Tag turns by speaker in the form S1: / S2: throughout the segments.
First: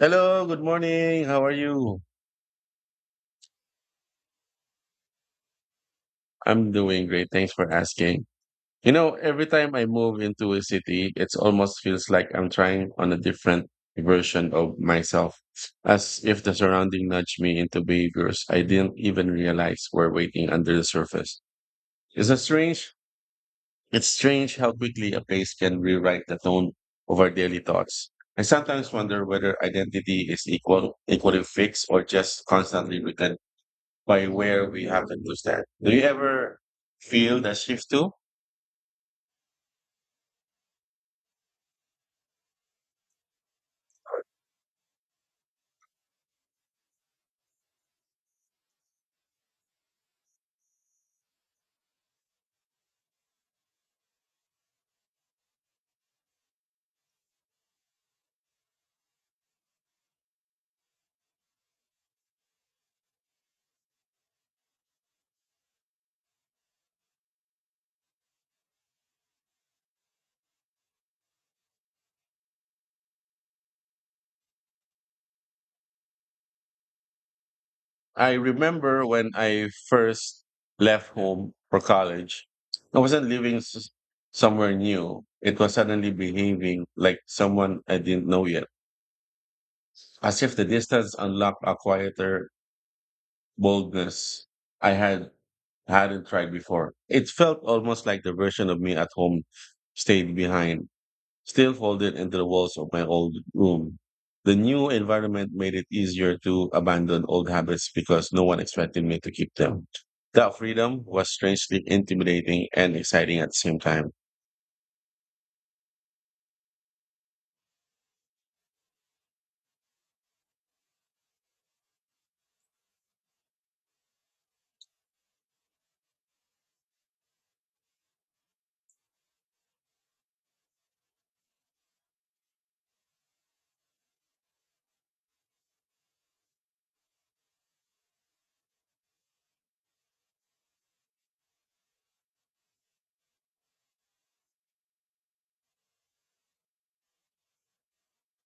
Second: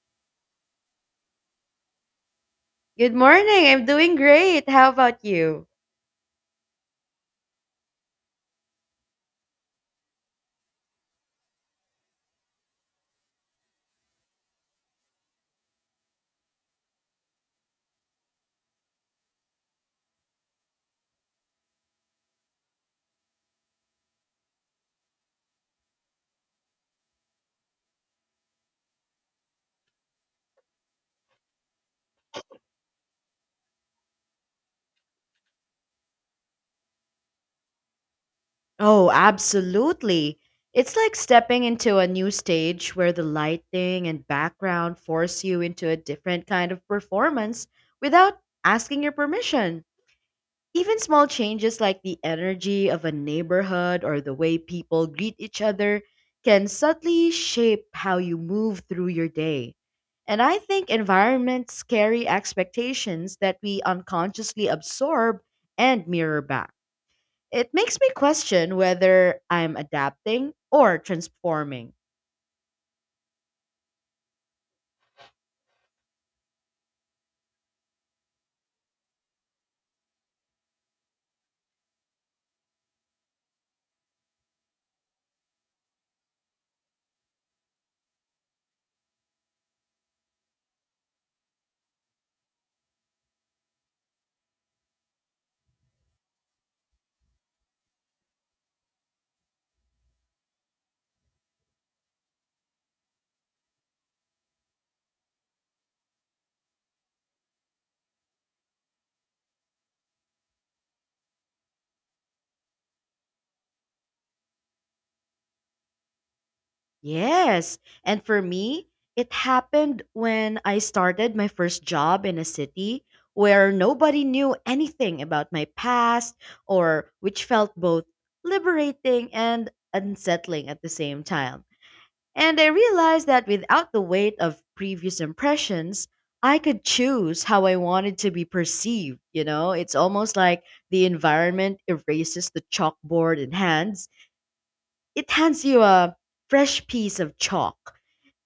S1: Hello, good morning. How are you?
S2: Good morning. I'm doing great. How about you?
S1: I'm doing great. Thanks for asking. You know, every time I move into a city, it almost feels like I'm trying on a different version of myself, as if the surrounding nudge me into behaviors I didn't even realize were waiting under the surface. Is it strange? It's strange how quickly a place can rewrite the tone of our daily thoughts. I sometimes wonder whether identity is equally fixed or just constantly reconditioned by where we happen to stand. Do you ever feel that shift too?
S2: Oh, absolutely. It's like stepping into a new stage where the lighting and background force you into a different kind of performance without asking your permission. Even small changes like the energy of a neighborhood or the way people greet each other can subtly shape how you move through your day. And I think environments carry expectations that we unconsciously absorb and mirror back. It makes me question whether I'm adapting or transforming.
S1: I remember when I first left home for college, I wasn't living somewhere new. It was suddenly behaving like someone I didn't know yet, as if the distance unlocked a quieter boldness I hadn't tried before. It felt almost like the version of me at home stayed behind still folded into the walls of my old room. The new environment made it easier to abandon old habits because no one expected me to keep them. That freedom was strangely intimidating and exciting at the same time.
S2: Yes. And for me, it happened when I started my first job in a city where nobody knew anything about my past or which felt both liberating and unsettling at the same time. And I realized that without the weight of previous impressions, I could choose how I wanted to be perceived, you know? It's almost like the environment erases the chalkboard in hands. It hands you a fresh piece of chalk,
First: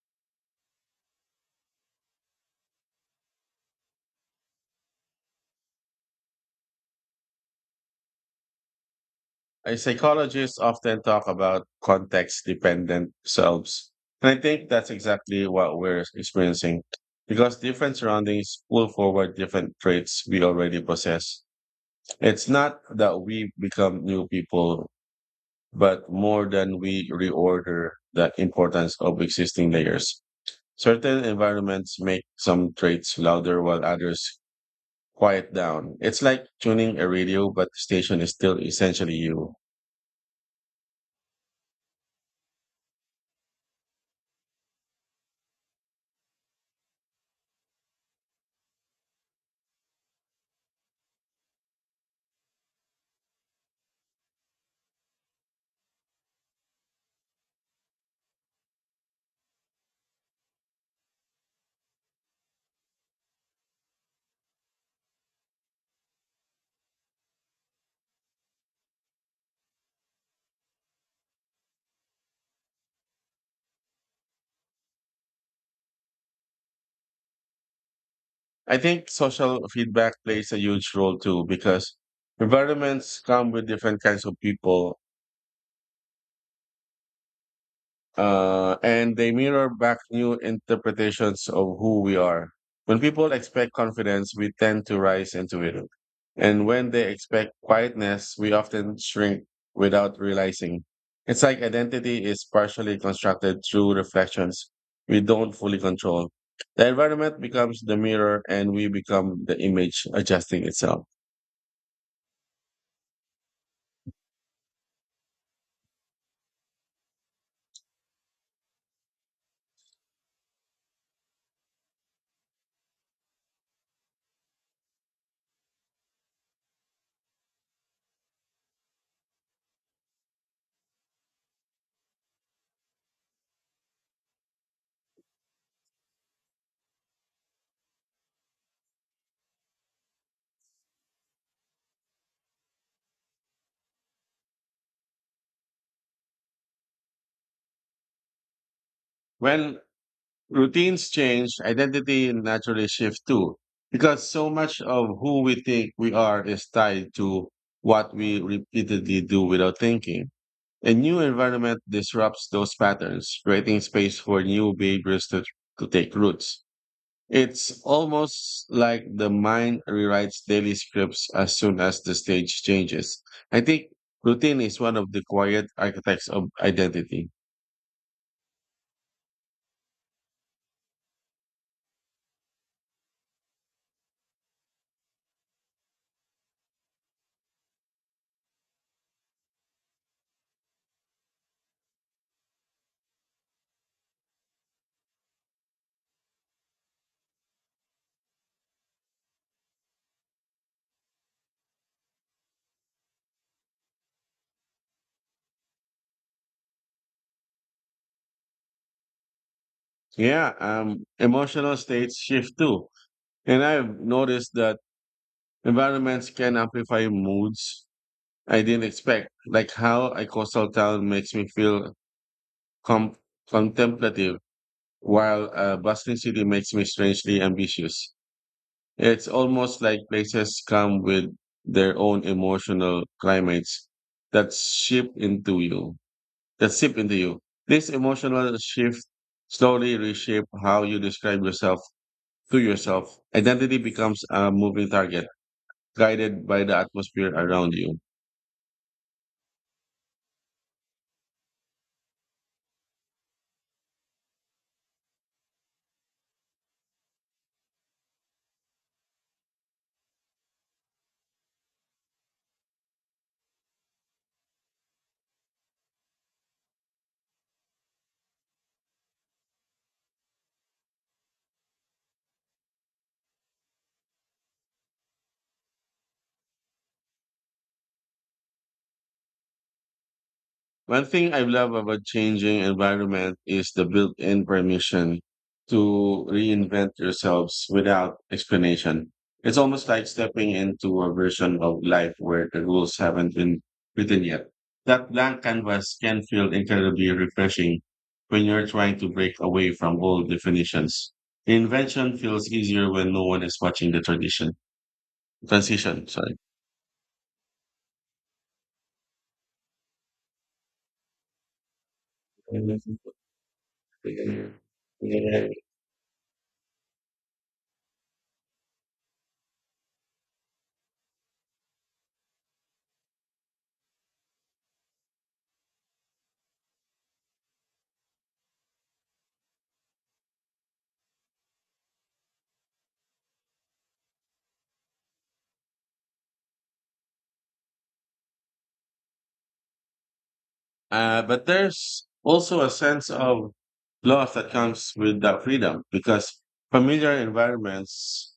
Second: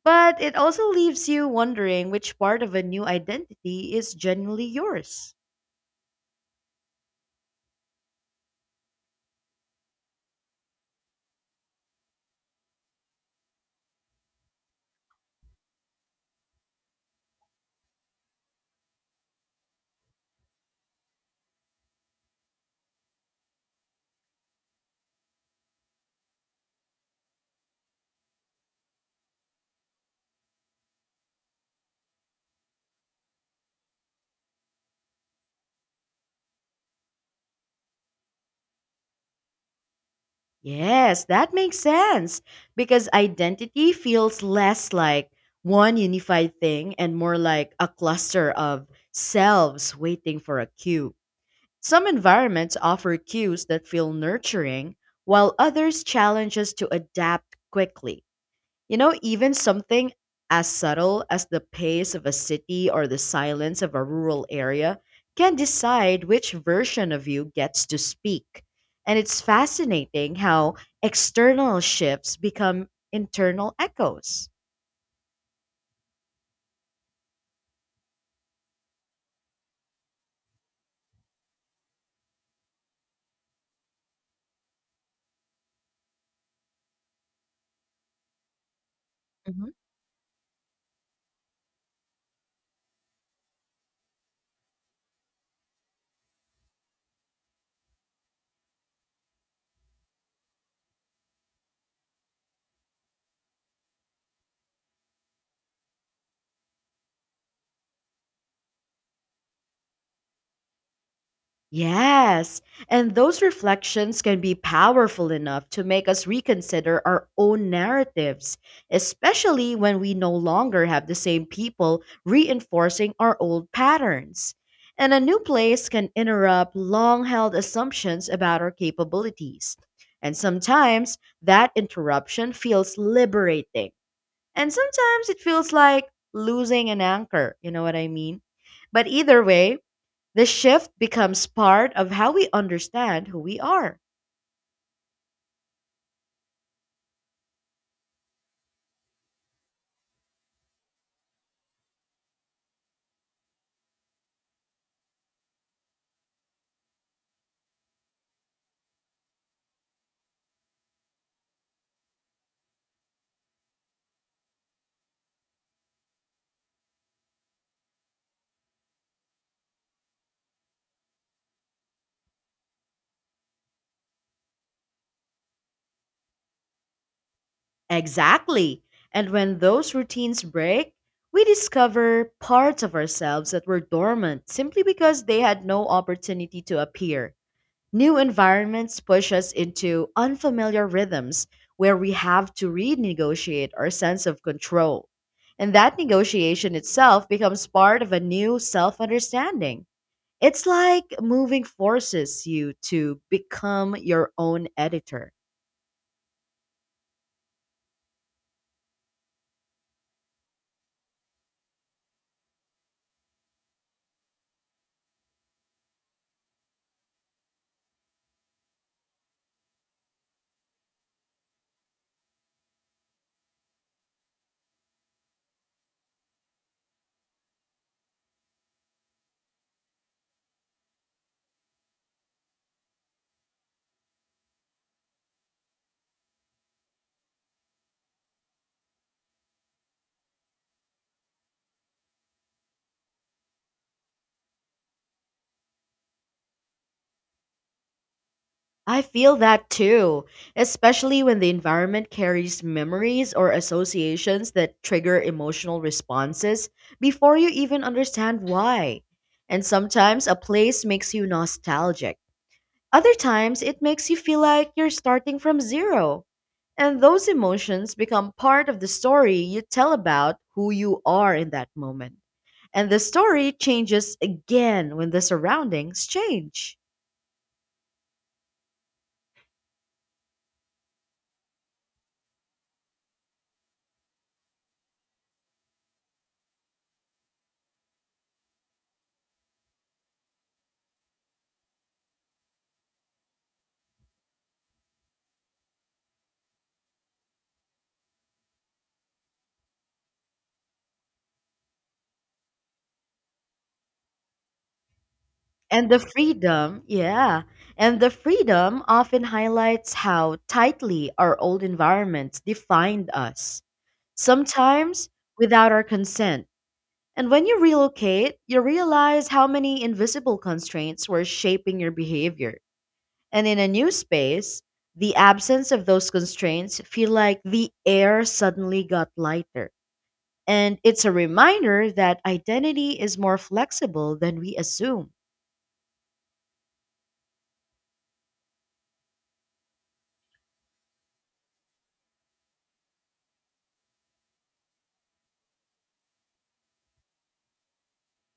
S2: but it also leaves you wondering which part of a new identity is genuinely yours.
S1: I psychologists often talk about context dependent selves. And I think that's exactly what we're experiencing because different surroundings pull forward different traits we already possess. It's not that we become new people but more than we reorder the importance of existing layers. Certain environments make some traits louder while others quiet down. It's like tuning a radio, but the station is still essentially you.
S2: Yes, that makes sense because identity feels less like one unified thing and more like a cluster of selves waiting for a cue. Some environments offer cues that feel nurturing, while others challenge us to adapt quickly. You know, even something as subtle as the pace of a city or the silence of a rural area can decide which version of you gets to speak. And it's fascinating how external shifts become internal echoes.
S1: I think social feedback plays a huge role too because environments come with different kinds of people, and they mirror back new interpretations of who we are. When people expect confidence, we tend to rise into it. And when they expect quietness, we often shrink without realizing. It's like identity is partially constructed through reflections we don't fully control. The environment becomes the mirror and we become the image adjusting itself.
S2: Yes, and those reflections can be powerful enough to make us reconsider our own narratives, especially when we no longer have the same people reinforcing our old patterns. And a new place can interrupt long held assumptions about our capabilities. And sometimes that interruption feels liberating, and sometimes it feels like losing an anchor. You know what I mean? But either way, the shift becomes part of how we understand who we are.
S1: When routines change, identity naturally shifts too, because so much of who we think we are is tied to what we repeatedly do without thinking. A new environment disrupts those patterns, creating space for new behaviors to take roots. It's almost like the mind rewrites daily scripts as soon as the stage changes. I think routine is one of the quiet architects of identity.
S2: Exactly. And when those routines break, we discover parts of ourselves that were dormant simply because they had no opportunity to appear. New environments push us into unfamiliar rhythms where we have to renegotiate our sense of control. And that negotiation itself becomes part of a new self understanding. It's like moving forces you to become your own editor.
S1: Yeah, emotional states shift too. And I've noticed that environments can amplify moods I didn't expect, like how a coastal town makes me feel com- contemplative, while a bustling city makes me strangely ambitious. It's almost like places come with their own emotional climates that ship into you, that sip into you. This emotional shift slowly reshape how you describe yourself to yourself. Identity becomes a moving target guided by the atmosphere around you.
S2: I feel that too, especially when the environment carries memories or associations that trigger emotional responses before you even understand why. And sometimes a place makes you nostalgic. Other times it makes you feel like you're starting from zero. And those emotions become part of the story you tell about who you are in that moment. And the story changes again when the surroundings change.
S1: One thing I love about changing environment is the built-in permission to reinvent yourselves without explanation. It's almost like stepping into a version of life where the rules haven't been written yet. That blank canvas can feel incredibly refreshing when you're trying to break away from old definitions. Invention feels easier when no one is watching the tradition
S2: And the
S1: transition. Sorry.
S2: freedom, yeah. And the freedom often highlights how tightly our old environments defined us, sometimes without our consent. And when you relocate, you realize how many invisible constraints were shaping your behavior. And in a new space, the absence of those constraints feel like the air suddenly got lighter. And it's a reminder that identity is more flexible than we assume.
S1: But there's also a sense of loss that comes with that freedom because familiar environments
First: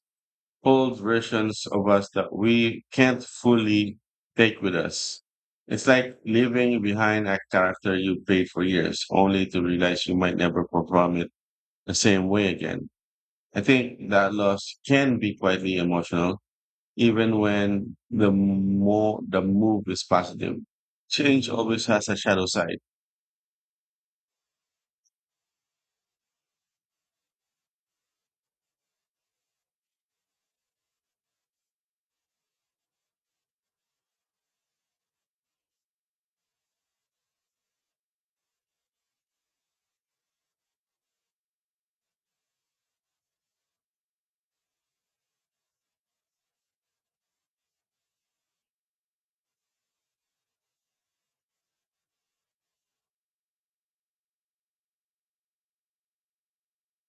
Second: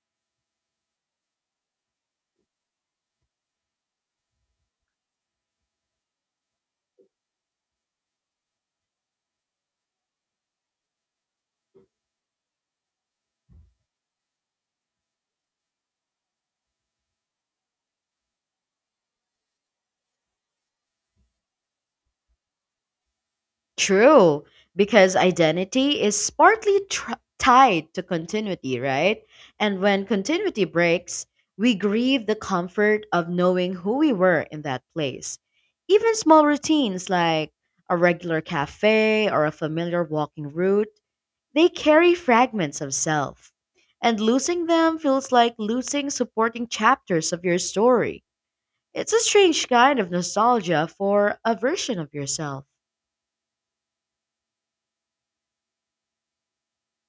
S1: hold versions of us that we can't fully take with us. It's like leaving behind a character you played for years, only to realize you might never perform it the same way again. I think that loss can be quietly emotional, even when the move is positive. Change always has a shadow side.
S2: True, because identity is partly tied to continuity, right? And when continuity breaks, we grieve the comfort of knowing who we were in that place. Even small routines like a regular cafe or a familiar walking route, they carry fragments of self. And losing them feels like losing supporting chapters of your story. It's a strange kind of nostalgia for a version of yourself.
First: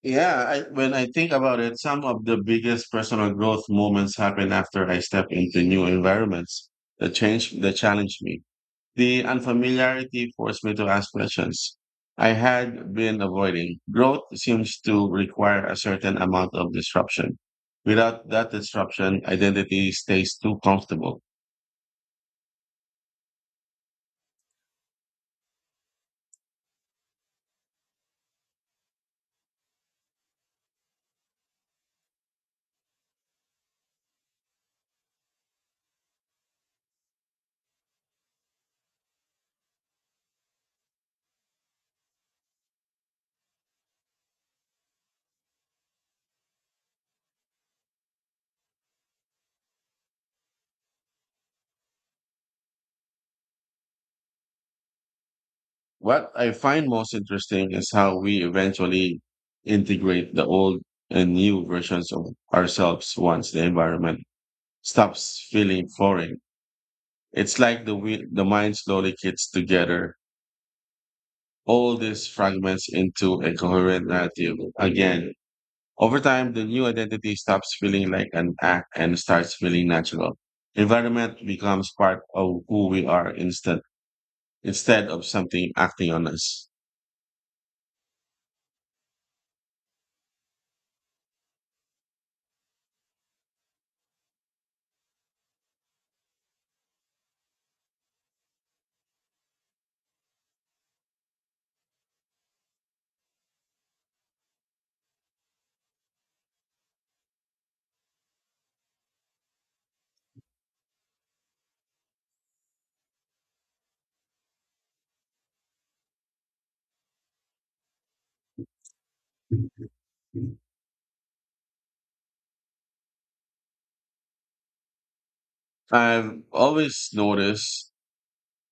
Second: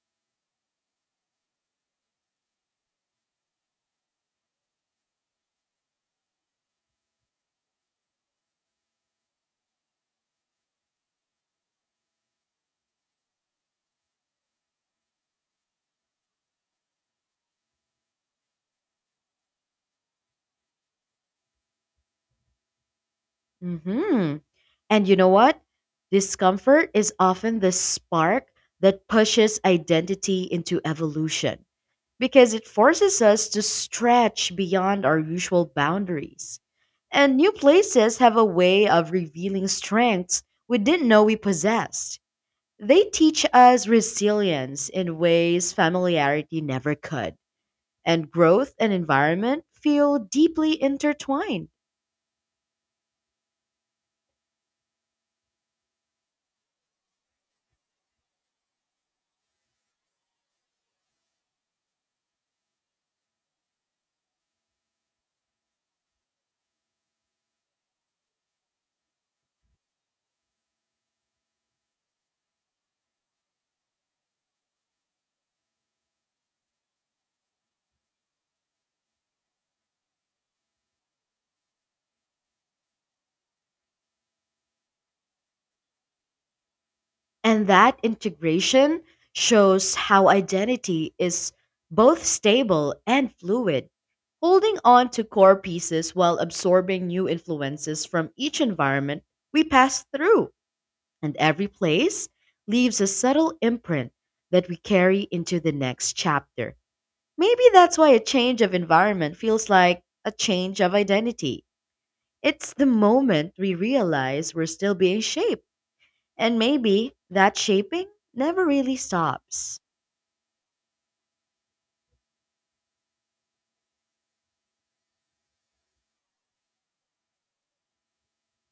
S1: Yeah, when I think about it, some of the biggest personal growth moments happen after I step into new environments that challenge me. The unfamiliarity forced me to ask questions I had been avoiding. Growth seems to require a certain amount of disruption. Without that disruption, identity stays too comfortable.
S2: Hmm. And you know what? Discomfort is often the spark that pushes identity into evolution because it forces us to stretch beyond our usual boundaries. And new places have a way of revealing strengths we didn't know we possessed. They teach us resilience in ways familiarity never could. And growth and environment feel deeply intertwined.
S1: What I find most interesting is how we eventually integrate the old and new versions of ourselves once the environment stops feeling foreign. It's like the mind slowly gets together all these fragments into a coherent narrative again. Over time, the new identity stops feeling like an act and starts feeling natural. Environment becomes part of who we are instead of something acting on us.
S2: And that integration shows how identity is both stable and fluid, holding on to core pieces while absorbing new influences from each environment we pass through. And every place leaves a subtle imprint that we carry into the next chapter. Maybe that's why a change of environment feels like a change of identity. It's the moment we realize we're still being shaped. And maybe that shaping never really stops.
S1: I've always noticed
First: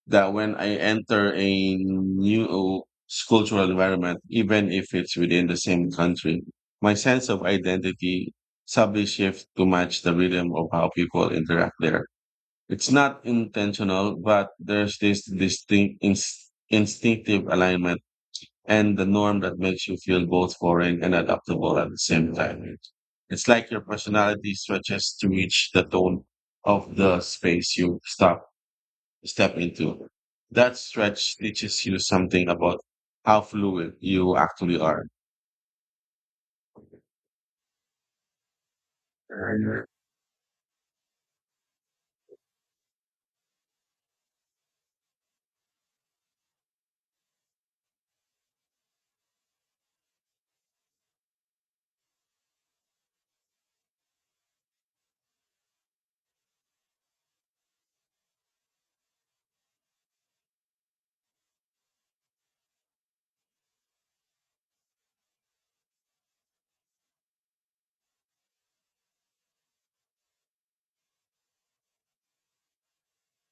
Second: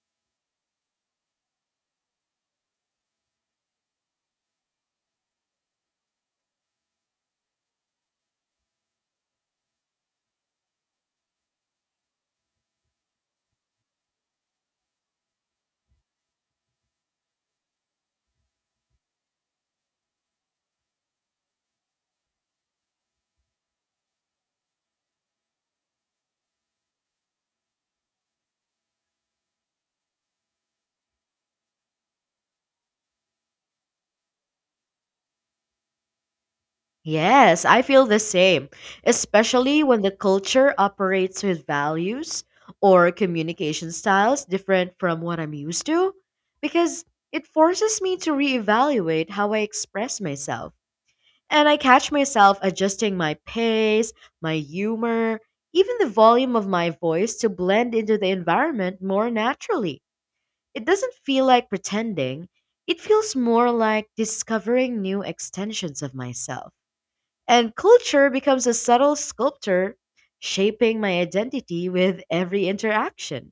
S1: that when I enter a new cultural environment, even if it's within the same country, my sense of identity subtly shifts to match the rhythm of how people interact there. It's not intentional, but there's this distinct instinctive alignment and the norm that makes you feel both foreign and adaptable at the same time. It's like your personality stretches to reach the tone of the space you stop step into. That stretch teaches you something about how fluid you actually are.
S2: Yes, I feel the same, especially when the culture operates with values or communication styles different from what I'm used to, because it forces me to reevaluate how I express myself. And I catch myself adjusting my pace, my humor, even the volume of my voice to blend into the environment more naturally. It doesn't feel like pretending. It feels more like discovering new extensions of myself. And culture becomes a subtle sculptor, shaping my identity with every interaction.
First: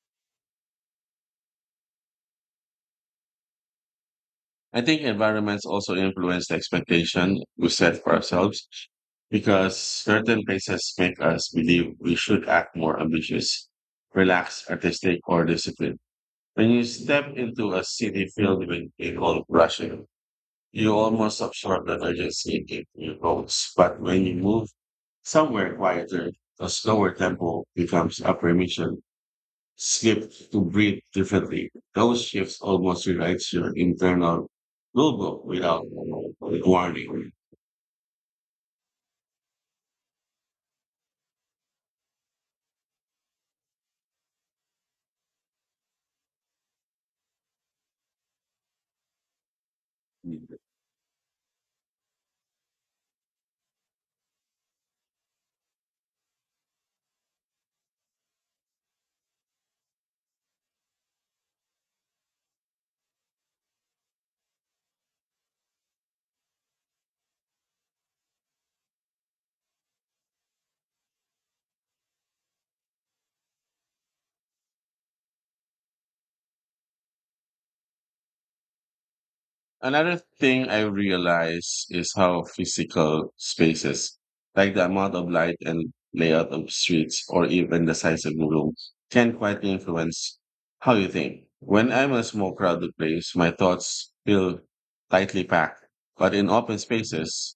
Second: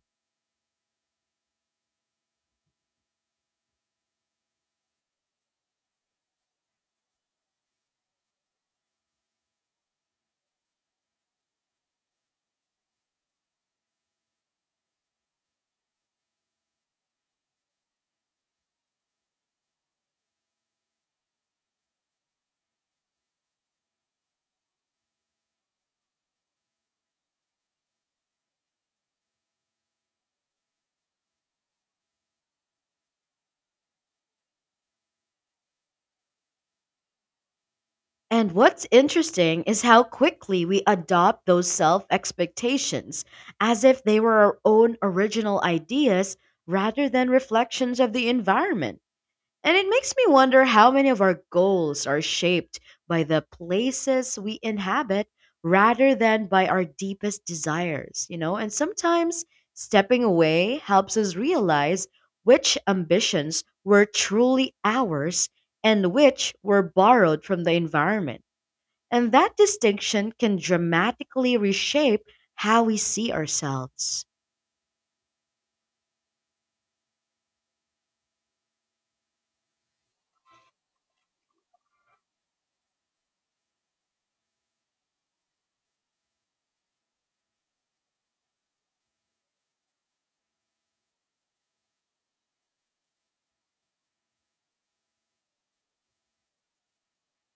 S1: I think environments also influence the expectation we set for ourselves because certain places make us believe we should act more ambitious, relaxed, artistic, or disciplined. When you step into a city filled with people rushing, you almost absorb the urgency it evokes. But when you move somewhere quieter, a slower tempo becomes a permission slip to breathe differently. Those shifts almost rewrites your internal rulebook without warning.
S2: And what's interesting is how quickly we adopt those self expectations as if they were our own original ideas rather than reflections of the environment. And it makes me wonder how many of our goals are shaped by the places we inhabit rather than by our deepest desires, you know? And sometimes stepping away helps us realize which ambitions were truly ours and which were borrowed from the environment. And that distinction can dramatically reshape how we see ourselves.
S1: Another thing I realize is how physical spaces, like the amount of light and layout of streets or even the size of the room, can quite influence how you think. When I'm in a small crowded place, my thoughts feel tightly packed. But in open spaces,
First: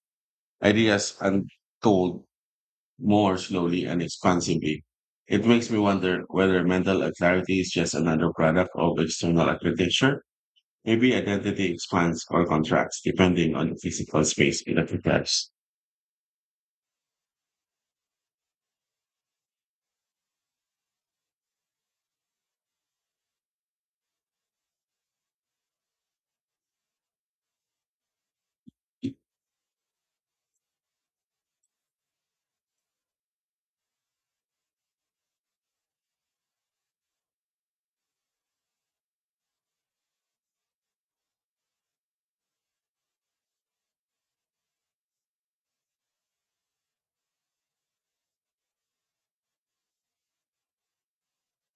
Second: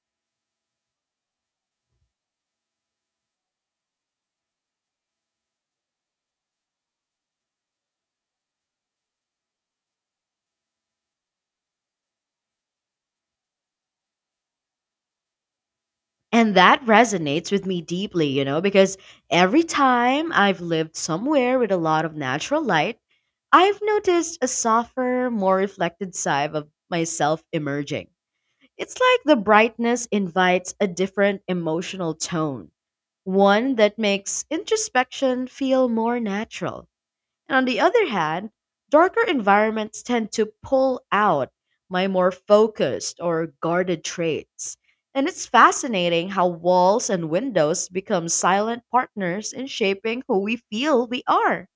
S1: ideas are more slowly and expansively. It makes me wonder whether mental clarity is just another product of external architecture. Every identity expands or contracts depending on the physical space it occupies.
S2: And that resonates with me deeply, you know, because every time I've lived somewhere with a lot of natural light, I've noticed a softer, more reflected side of myself emerging. It's like the brightness invites a different emotional tone, one that makes introspection feel more natural. And on the other hand, darker environments tend to pull out my more focused or guarded traits. And it's fascinating how walls and windows become silent partners in shaping who we feel we are.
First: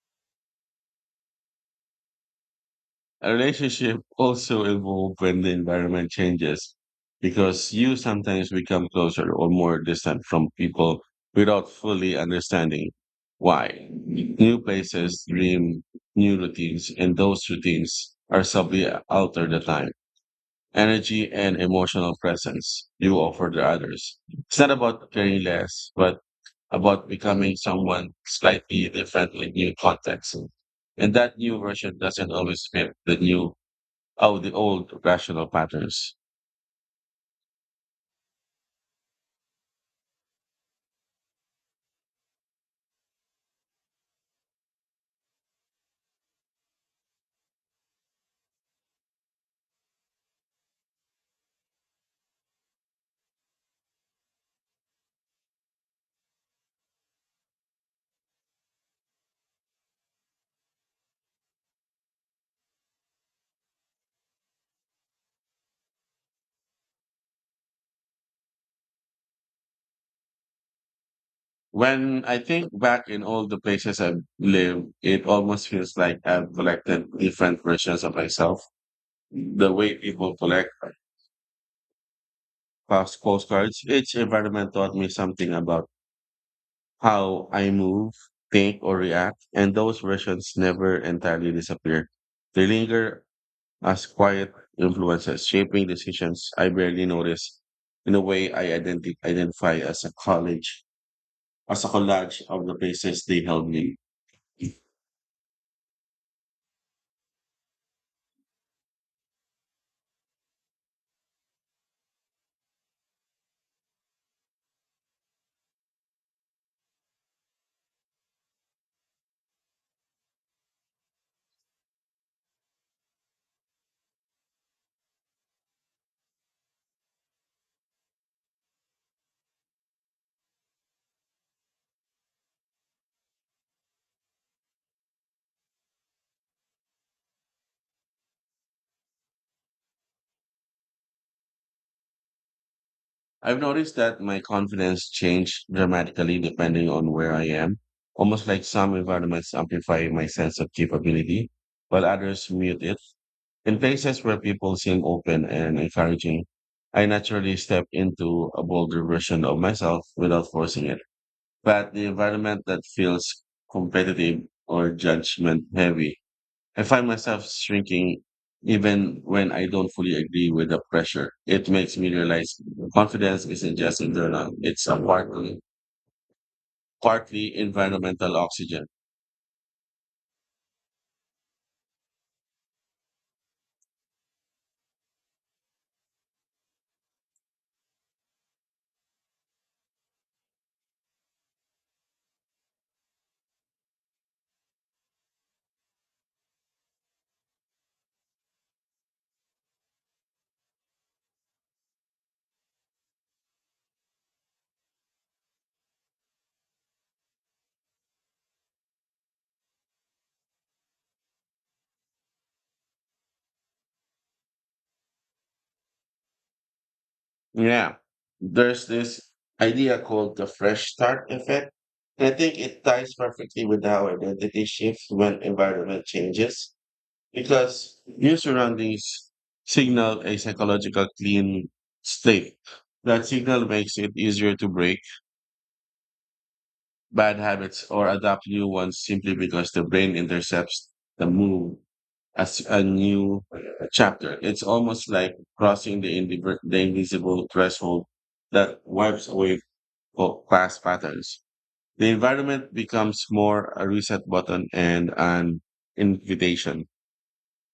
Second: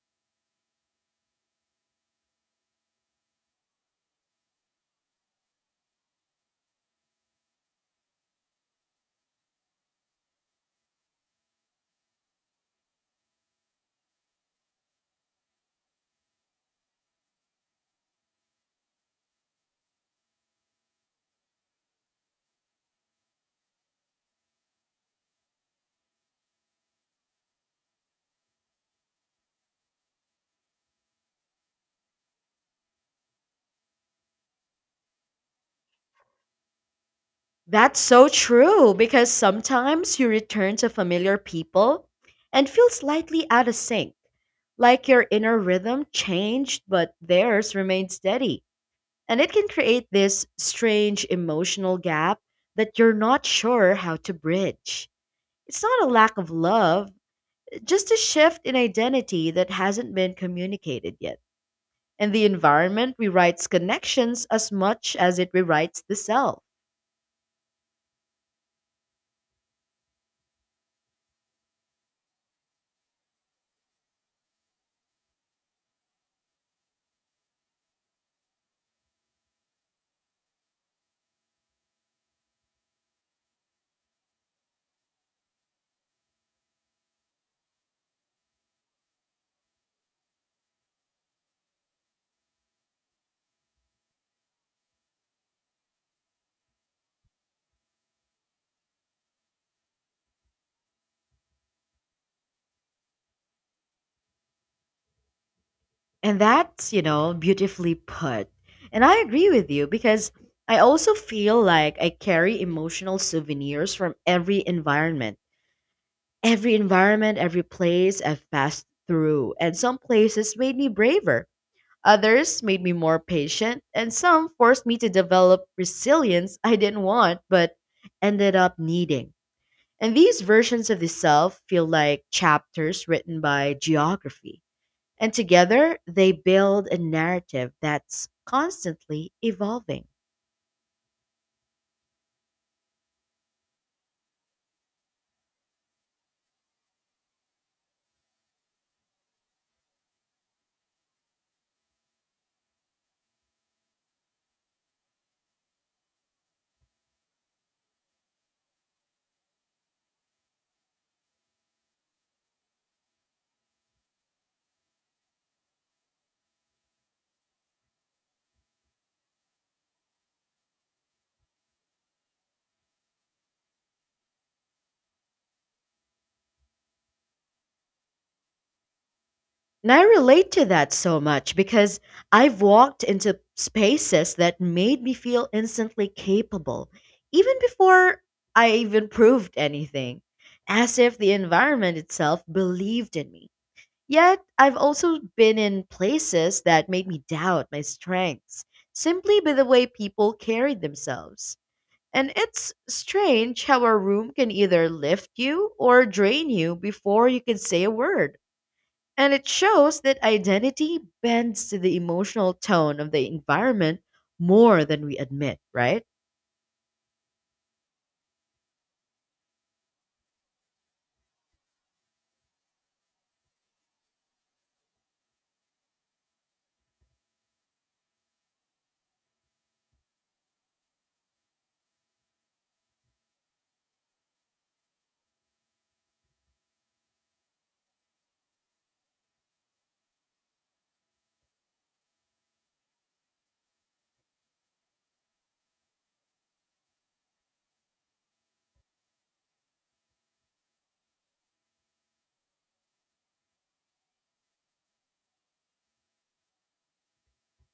S1: A relationship also evolves when the environment changes because you sometimes become closer or more distant from people without fully understanding why. New places, dream, new routines, and those routines are subtly altered the time, energy, and emotional presence you offer to others. It's not about caring less, but about becoming someone slightly different in new contexts. And that new version doesn't always fit the old rational patterns.
S2: That's so true because sometimes you return to familiar people and feel slightly out of sync, like your inner rhythm changed but theirs remained steady. And it can create this strange emotional gap that you're not sure how to bridge. It's not a lack of love, just a shift in identity that hasn't been communicated yet. And the environment rewrites connections as much as it rewrites the self.
S1: When I think back in all the places I've lived, it almost feels like I've collected different versions of myself. The way people collect postcards, each environment taught me something about how I move, think, or react. And those versions never entirely disappear. They linger as quiet influences shaping decisions I barely notice. In a way, identify as a college, as a collage of the places they held me.
S2: And that's, you know, beautifully put. And I agree with you because I also feel like I carry emotional souvenirs from every environment. Every environment, every place I've passed through, and some places made me braver, others made me more patient, and some forced me to develop resilience I didn't want but ended up needing. And these versions of the self feel like chapters written by geography. And together, they build a narrative that's constantly evolving.
S1: I've noticed that my confidence changed dramatically depending on where I am, almost like some environments amplify my sense of capability, while others mute it. In places where people seem open and encouraging, I naturally step into a bolder version of myself without forcing it. But the environment that feels competitive or judgment heavy, I find myself shrinking even when I don't fully agree with the pressure. It makes me realize confidence isn't just internal, it's partly environmental oxygen.
S2: And I relate to that so much because I've walked into spaces that made me feel instantly capable, even before I even proved anything, as if the environment itself believed in me. Yet, I've also been in places that made me doubt my strengths simply by the way people carried themselves. And it's strange how a room can either lift you or drain you before you can say a word. And it shows that identity bends to the emotional tone of the environment more than we admit, right?
S1: Yeah. There's this idea called the fresh start effect. And I think it ties perfectly with how identity shifts when environment changes, because your surroundings signal a psychological clean state. That signal makes it easier to break bad habits or adopt new ones simply because the brain intercepts the move as a new chapter. It's almost like crossing the invisible threshold that wipes away past patterns. The environment becomes more a reset button and an invitation.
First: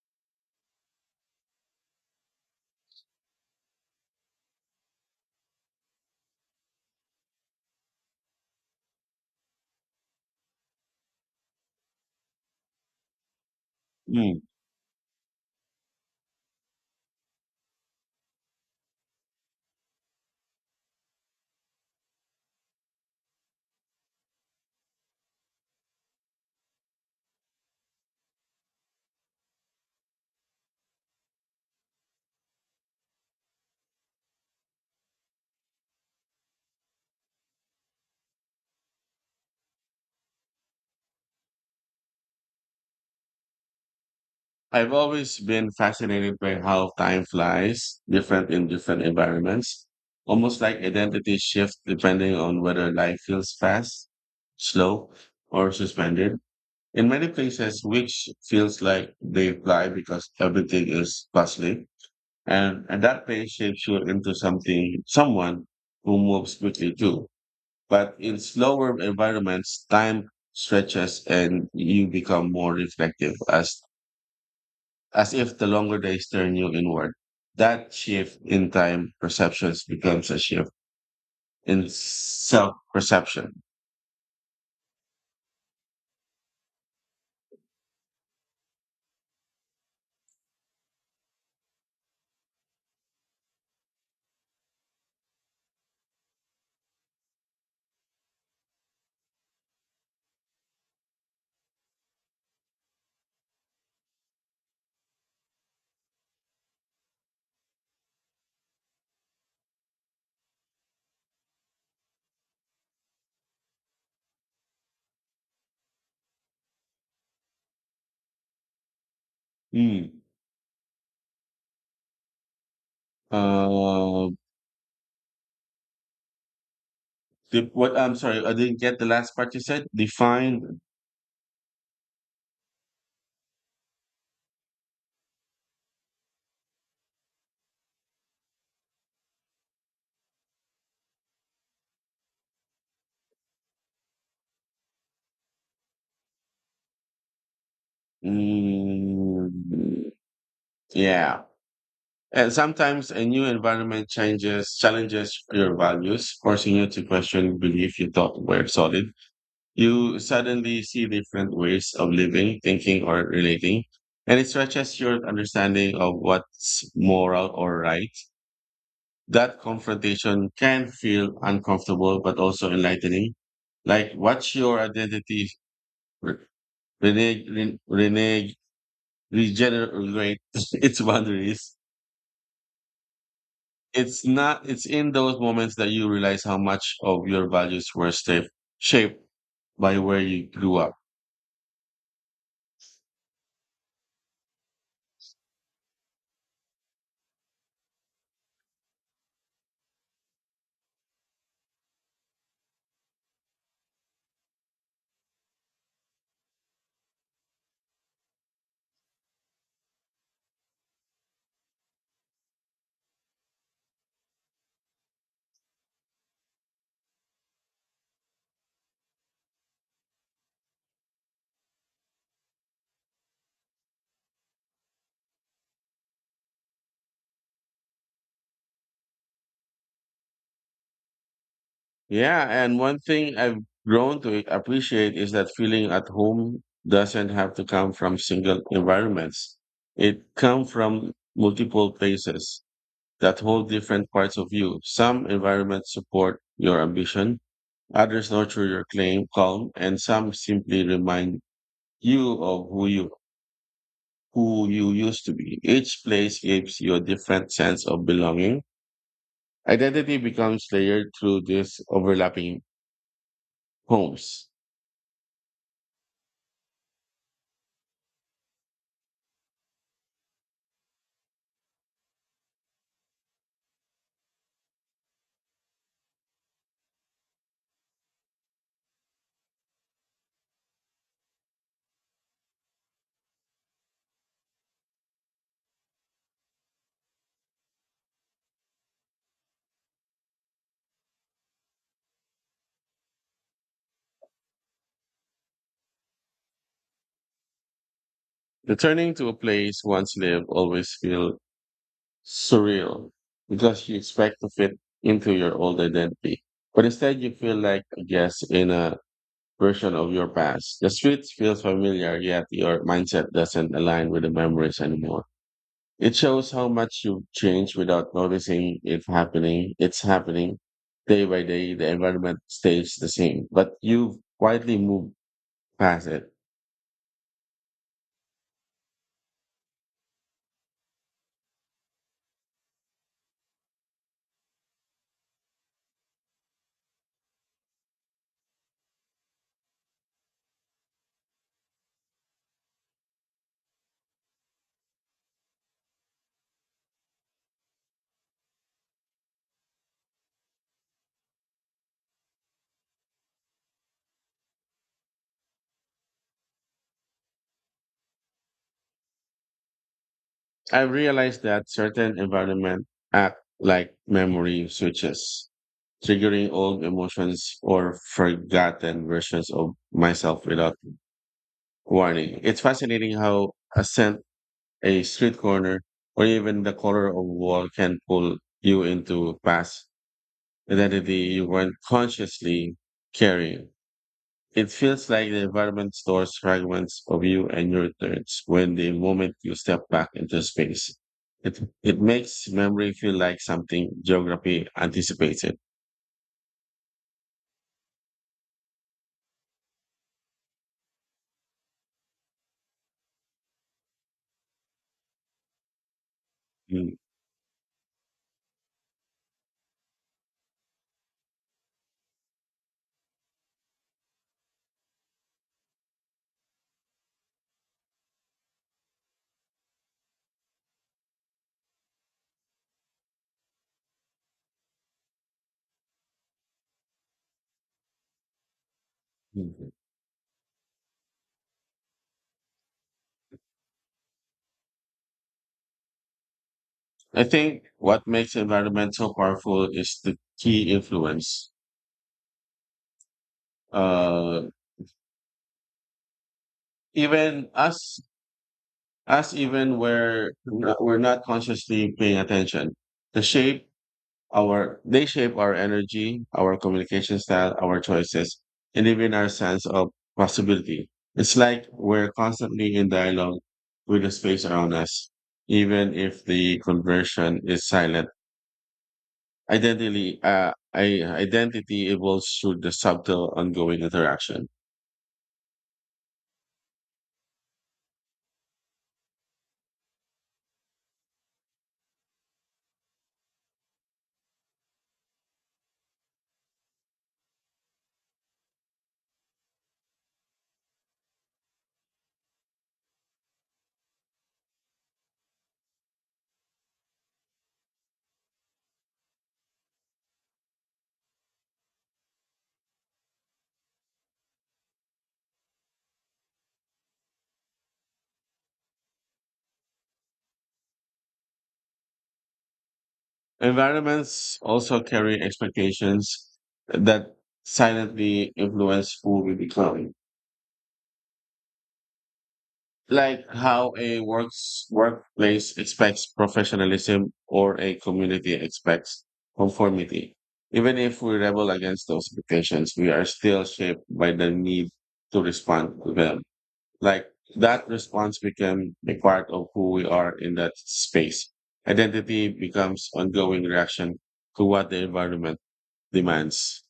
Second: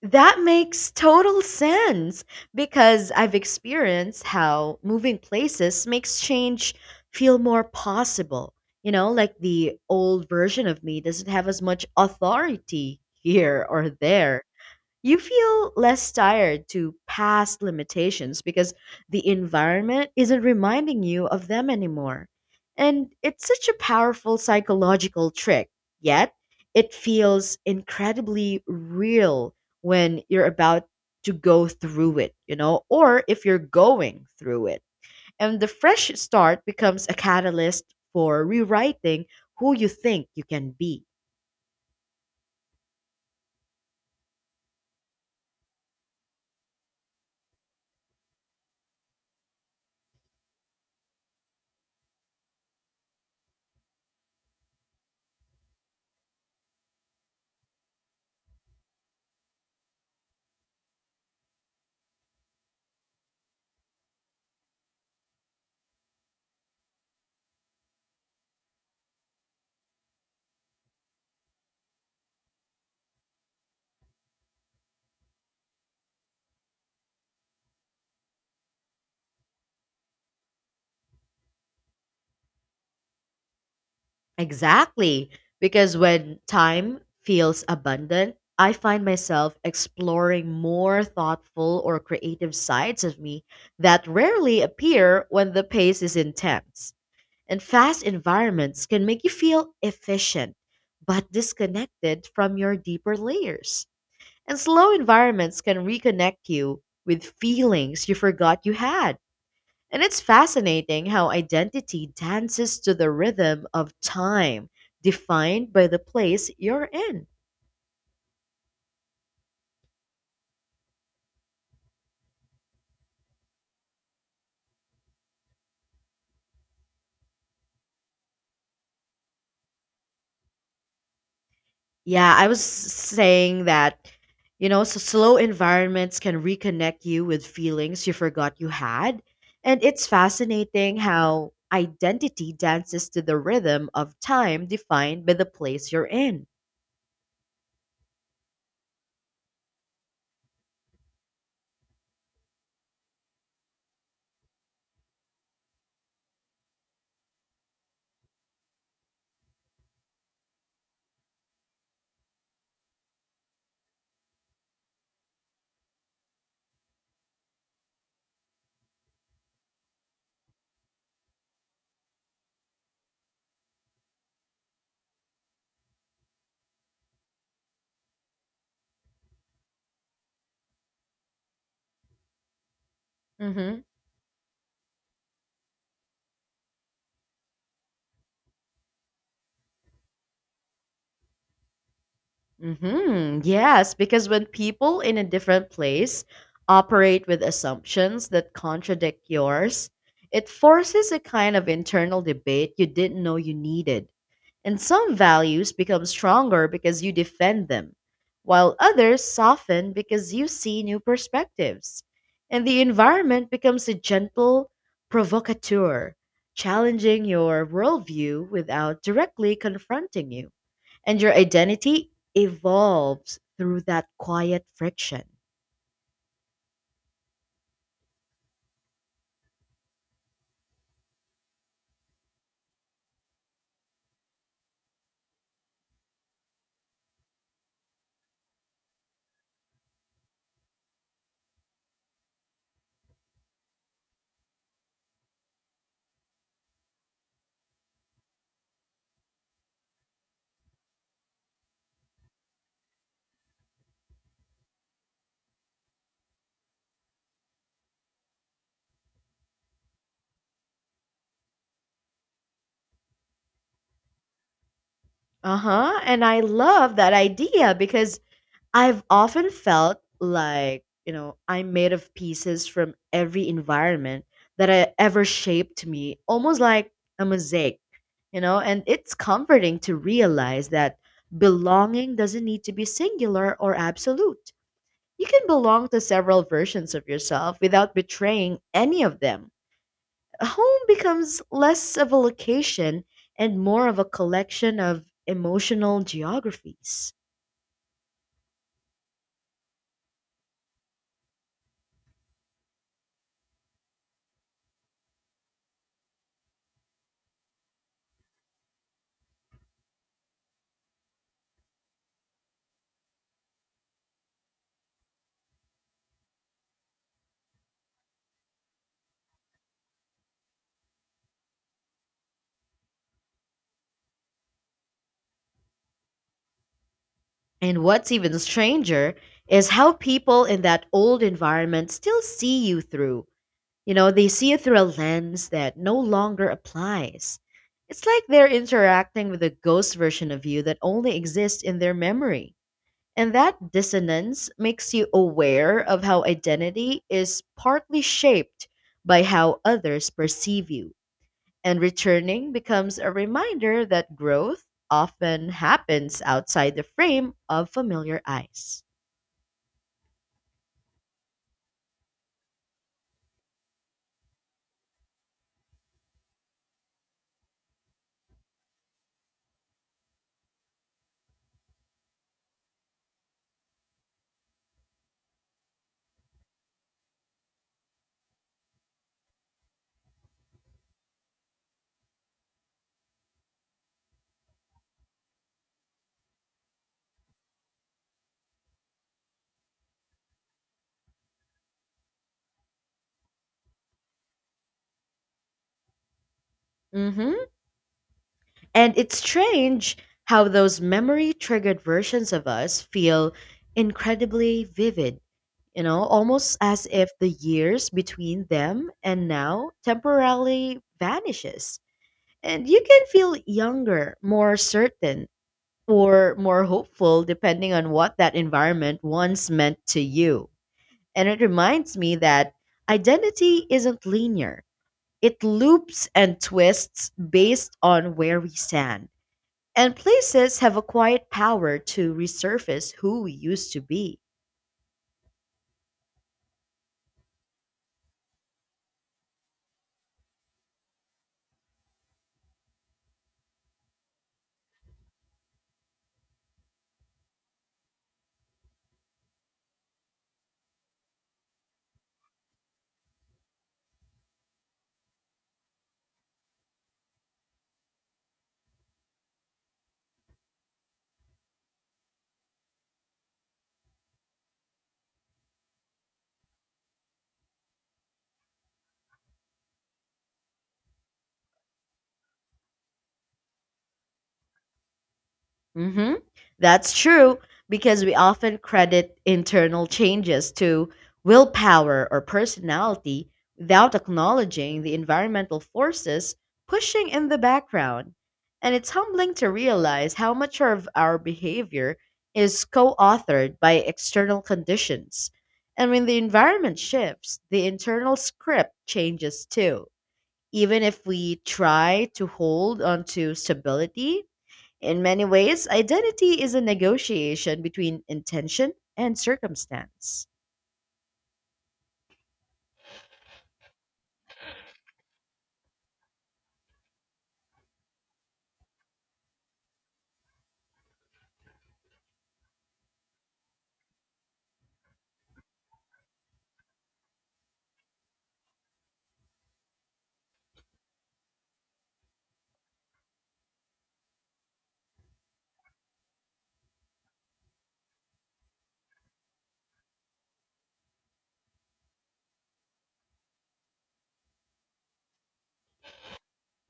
S2: That makes total sense because I've experienced how moving places makes change feel more possible. You know, like the old version of me doesn't have as much authority here or there.
S1: Hmm.
S2: You feel less tired to past limitations because the environment isn't reminding you of them anymore. And it's such a powerful psychological trick, yet it feels incredibly real when you're about to go through it, you know, or if you're going through it. And the fresh start becomes a catalyst for rewriting who you think you can be.
S1: I've always been fascinated by how time flies, different in different environments, almost like identity shifts depending on whether life feels fast, slow, or suspended. In many places, weeks feels like they fly because everything is bustling, and that pace shapes you into someone who moves quickly too. But in slower environments, time stretches and you become more reflective as if the longer days turn you inward. That shift in time perceptions becomes a shift in self perception.
S2: Exactly. Because when time feels abundant, I find myself exploring more thoughtful or creative sides of me that rarely appear when the pace is intense. And fast environments can make you feel efficient, but disconnected from your deeper layers. And slow environments can reconnect you with feelings you forgot you had, and it's fascinating how identity dances to the rhythm of time, defined by the place you're in.
S1: Mm. Uh, the- what I'm sorry, I didn't get the last part you said. Define.
S2: Yeah, I was saying that, you know, so slow environments can reconnect you with feelings you forgot you had. And it's fascinating how identity dances to the rhythm of time defined by the place you're in.
S1: Mm, yeah. And sometimes a new environment challenges your values, forcing you to question belief you thought were solid. You suddenly see different ways of living, thinking, or relating, and it stretches your understanding of what's moral or right. That confrontation can feel uncomfortable, but also enlightening. Like, what's your identity? re- Reneg, ren- reneg, Regenerate its boundaries. It's not, It's in those moments that you realize how much of your values were shaped by where you grew up.
S2: Mm-hmm. Yes, because when people in a different place operate with assumptions that contradict yours, it forces a kind of internal debate you didn't know you needed. And some values become stronger because you defend them, while others soften because you see new perspectives. And the environment becomes a gentle provocateur, challenging your worldview without directly confronting you, and your identity evolves through that quiet friction.
S1: Yeah, and one thing I've grown to appreciate is that feeling at home doesn't have to come from single environments. It comes from multiple places that hold different parts of you. Some environments support your ambition, others nurture your claim calm, and some simply remind you of who you used to be. Each place gives you a different sense of belonging. Identity becomes layered through these overlapping homes.
S2: Uh huh. And I love that idea because I've often felt like, you know, I'm made of pieces from every environment that I ever shaped me, almost like a mosaic, you know, and it's comforting to realize that belonging doesn't need to be singular or absolute. You can belong to several versions of yourself without betraying any of them. Home becomes less of a location and more of a collection of emotional geographies.
S1: Returning to a place once lived always feels surreal because you expect to fit into your old identity. But instead, you feel like a guest in a version of your past. The streets feel familiar, yet your mindset doesn't align with the memories anymore. It shows how much you've changed without noticing it happening. It's happening day by day. The environment stays the same, but you've quietly moved past it.
S2: And what's even stranger is how people in that old environment still see you through. You know, they see you through a lens that no longer applies. It's like they're interacting with a ghost version of you that only exists in their memory. And that dissonance makes you aware of how identity is partly shaped by how others perceive you. And returning becomes a reminder that growth often happens outside the frame of familiar eyes.
S1: I realized that certain environment act like memory switches, triggering old emotions or forgotten versions of myself without warning. It's fascinating how a scent, a street corner, or even the color of wall can pull you into past identity you weren't consciously carrying. It feels like the environment stores fragments of you and your thoughts when the moment you step back into space. It makes memory feel like something geography anticipated.
S2: Hmm. And it's strange how those memory triggered versions of us feel incredibly vivid, you know, almost as
S1: Mm.
S2: if the years between them and now temporarily vanishes. And you can feel younger, more certain, or more hopeful depending on what that environment once meant to you. And it reminds me that identity isn't linear, it loops and twists based on where we stand. And places have a quiet power to resurface who we used to be.
S1: I think what makes environment so powerful is the key influence. Uh, even us, us even where we're not consciously paying attention, the shape they shape our energy, our communication style, our choices, and even our sense of possibility. It's like we're constantly in dialogue with the space around us, even if the conversion is silent. Identity evolves through the subtle, ongoing interaction.
S2: Hmm. That's true because we often credit internal changes to willpower or personality without acknowledging the environmental forces pushing in the background. And it's humbling to realize how much of our behavior is co authored by external conditions. And when the environment shifts, the internal script changes too. Even if we try to hold on to stability, in many ways, identity is a negotiation between intention and circumstance.
S1: Environments also carry expectations that silently influence who we become, like how a works workplace expects professionalism or a community expects conformity. Even if we rebel against those expectations, we are still shaped by the need to respond to them. Like that response became a part of who we are in that space. Identity becomes ongoing reaction to what the environment demands.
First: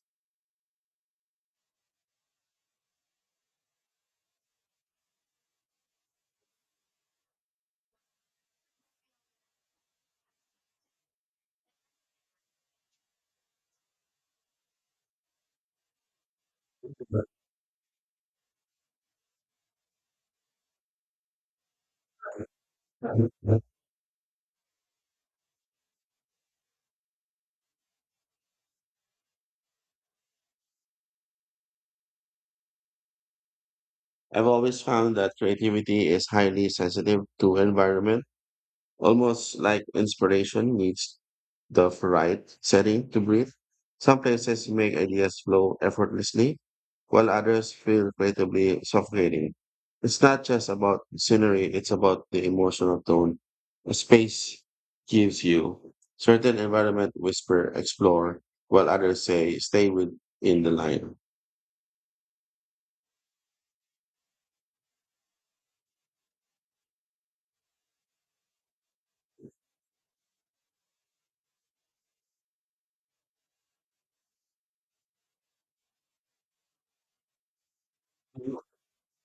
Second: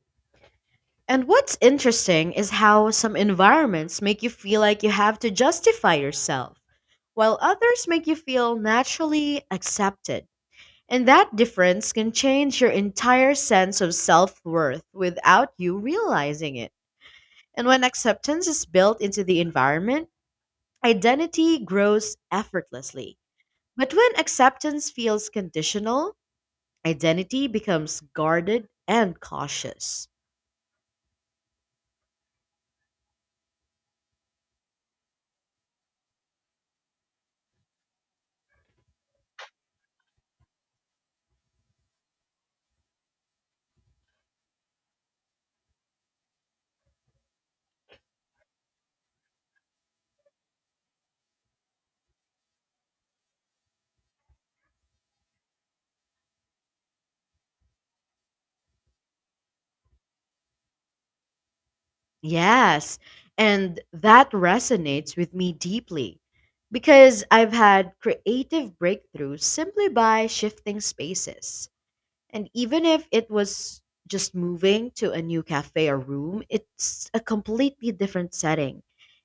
S2: And what's interesting is how some environments make you feel like you have to justify yourself, while others make you feel naturally accepted. And that difference can change your entire sense of self worth without you realizing it. And when acceptance is built into the environment, identity grows effortlessly.
S1: I've
S2: But when acceptance feels conditional, identity becomes guarded and cautious.
S1: always found that creativity is highly sensitive to environment. Almost like inspiration needs the right setting to breathe. Some places make ideas flow effortlessly, while others feel creatively suffocating. It's not just about scenery, it's about the emotional tone a space gives you. Certain environment whisper explore, while others say stay within the line.
S2: Yes, and that resonates with me deeply because I've had creative breakthroughs simply by shifting spaces. And even if it was just moving to a new cafe or room, it's a completely different setting.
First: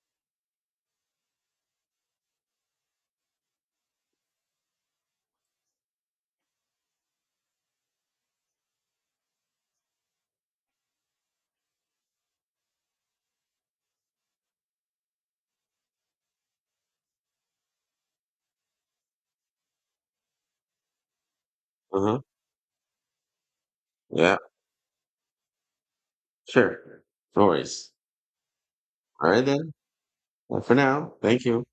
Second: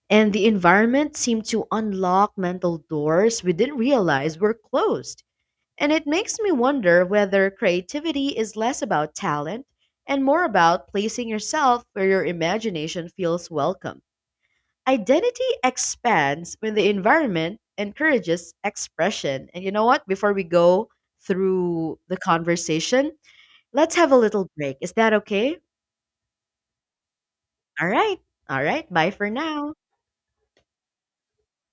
S2: And the environment seemed to unlock mental doors we didn't realize were closed. And it makes me wonder whether creativity is less about talent and more about placing yourself where your imagination feels welcome. Identity expands when the environment encourages expression. And you know what? Before we go through the
S1: Uh-huh.
S2: conversation, let's have a
S1: Yeah,
S2: little break. Is that okay?
S1: sure. No
S2: All
S1: worries.
S2: right. All right. Bye for
S1: All right then.
S2: now.
S1: Well, for now, thank you.